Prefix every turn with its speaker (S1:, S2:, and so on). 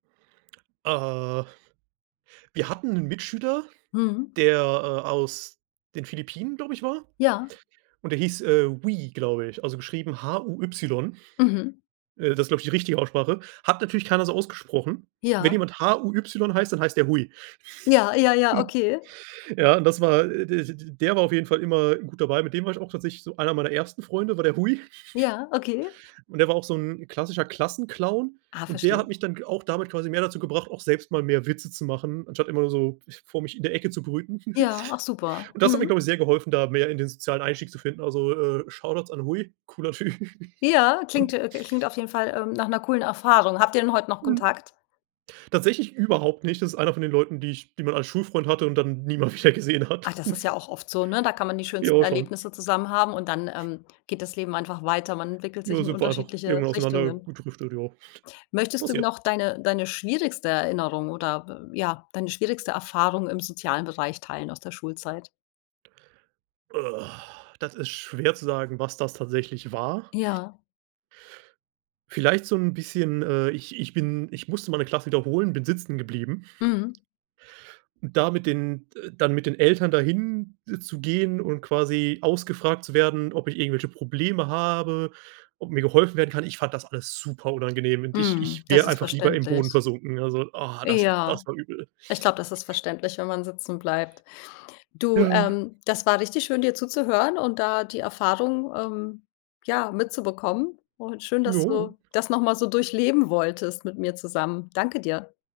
S1: Äh. Wir hatten 'nen Mitschüler,
S2: Mhm.
S1: der, äh, aus den Philippinen, glaube ich, war.
S2: Ja.
S1: Und der hieß, äh, Hui, glaube ich, also, geschrieben H-U-Y.
S2: Mhm.
S1: Äh, das ist, glaube ich, die richtige Aussprache. Hat natürlich keiner so ausgesprochen. Wenn
S2: Ja.
S1: jemand H-U-Y heißt, dann heißt der Hui.
S2: Ja, ja, ja, okay.
S1: Ja und das, äh, d d der war auf jeden Fall immer gut dabei. Mit dem war ich auch tatsächlich so einer meiner ersten Freunde, war der Huy.
S2: Ja, okay.
S1: Und der war auch so 'n klassischer Klassenclown.
S2: Ah,
S1: Und der
S2: verstehe.
S1: hat mich dann k auch damit quasi mehr dazu gebracht, auch selbst mal mehr Witze zu machen, anstatt immer nur so ich vor mich in der Ecke zu brüten.
S2: Ja, ach super.
S1: Und das hat mir,
S2: Mhm.
S1: glaube ich, sehr geholfen, da mehr in den sozialen Einstieg zu finden. Also, äh, Shoutouts an Huy, cooler Typ.
S2: Ja, klingt, äh klingt auf jeden Fall, ähm, nach 'ner coolen Erfahrung. Habt ihr denn heut noch
S1: Mhm.
S2: Kontakt?
S1: Tatsächlich überhaupt nicht. Das ist einer von den Leuten, die ich die man als Schulfreund hatte und dann nie mehr wieder gesehen
S2: Ach,
S1: hat.
S2: das ist ja auch oft so, ne, da kann man die schönsten
S1: Ja, schon.
S2: Erlebnisse zusammen haben und dann, ähm, geht das Leben einfach weiter. Man entwickelt sich
S1: Ja,
S2: in
S1: sind wir einfach,
S2: unterschiedliche
S1: irgendwann auseinander
S2: Richtungen.
S1: gedriftet, ja.
S2: Möchtest du
S1: Passiert.
S2: noch deine deine schwierigste Erinnerung oder w ja, deine schwierigste Erfahrung im sozialen Bereich teilen aus der Schulzeit?
S1: Das ist schwer zu sagen, was das tatsächlich war.
S2: Ja.
S1: Vielleicht so 'n bisschen, äh ich ich bin ich musste mal 'ne Klasse wiederholen, bin sitzen geblieben.
S2: Mhm.
S1: Da mit den, äh dann mit den Eltern dahin zu gehen und quasi ausgefragt zu werden, ob ich irgendwelche Probleme habe, ob mir geholfen werden kann, ich fand das alles super unangenehm und ich
S2: Mhm.
S1: ich
S2: Das
S1: wäre
S2: ist
S1: einfach lieber im Boden
S2: verständlich.
S1: versunken. Also, ah, das
S2: Ja.
S1: das war übel.
S2: Ich glaube, das ist verständlich, wenn man sitzen bleibt. Du,
S1: Ja.
S2: ähm, das war richtig schön, dir zuzuhören und da die Erfahrung, ähm, ja, mitzubekommen. Und schön, dass
S1: Jo, ja.
S2: du das noch mal so durchleben wolltest mit mir zusammen. Danke dir.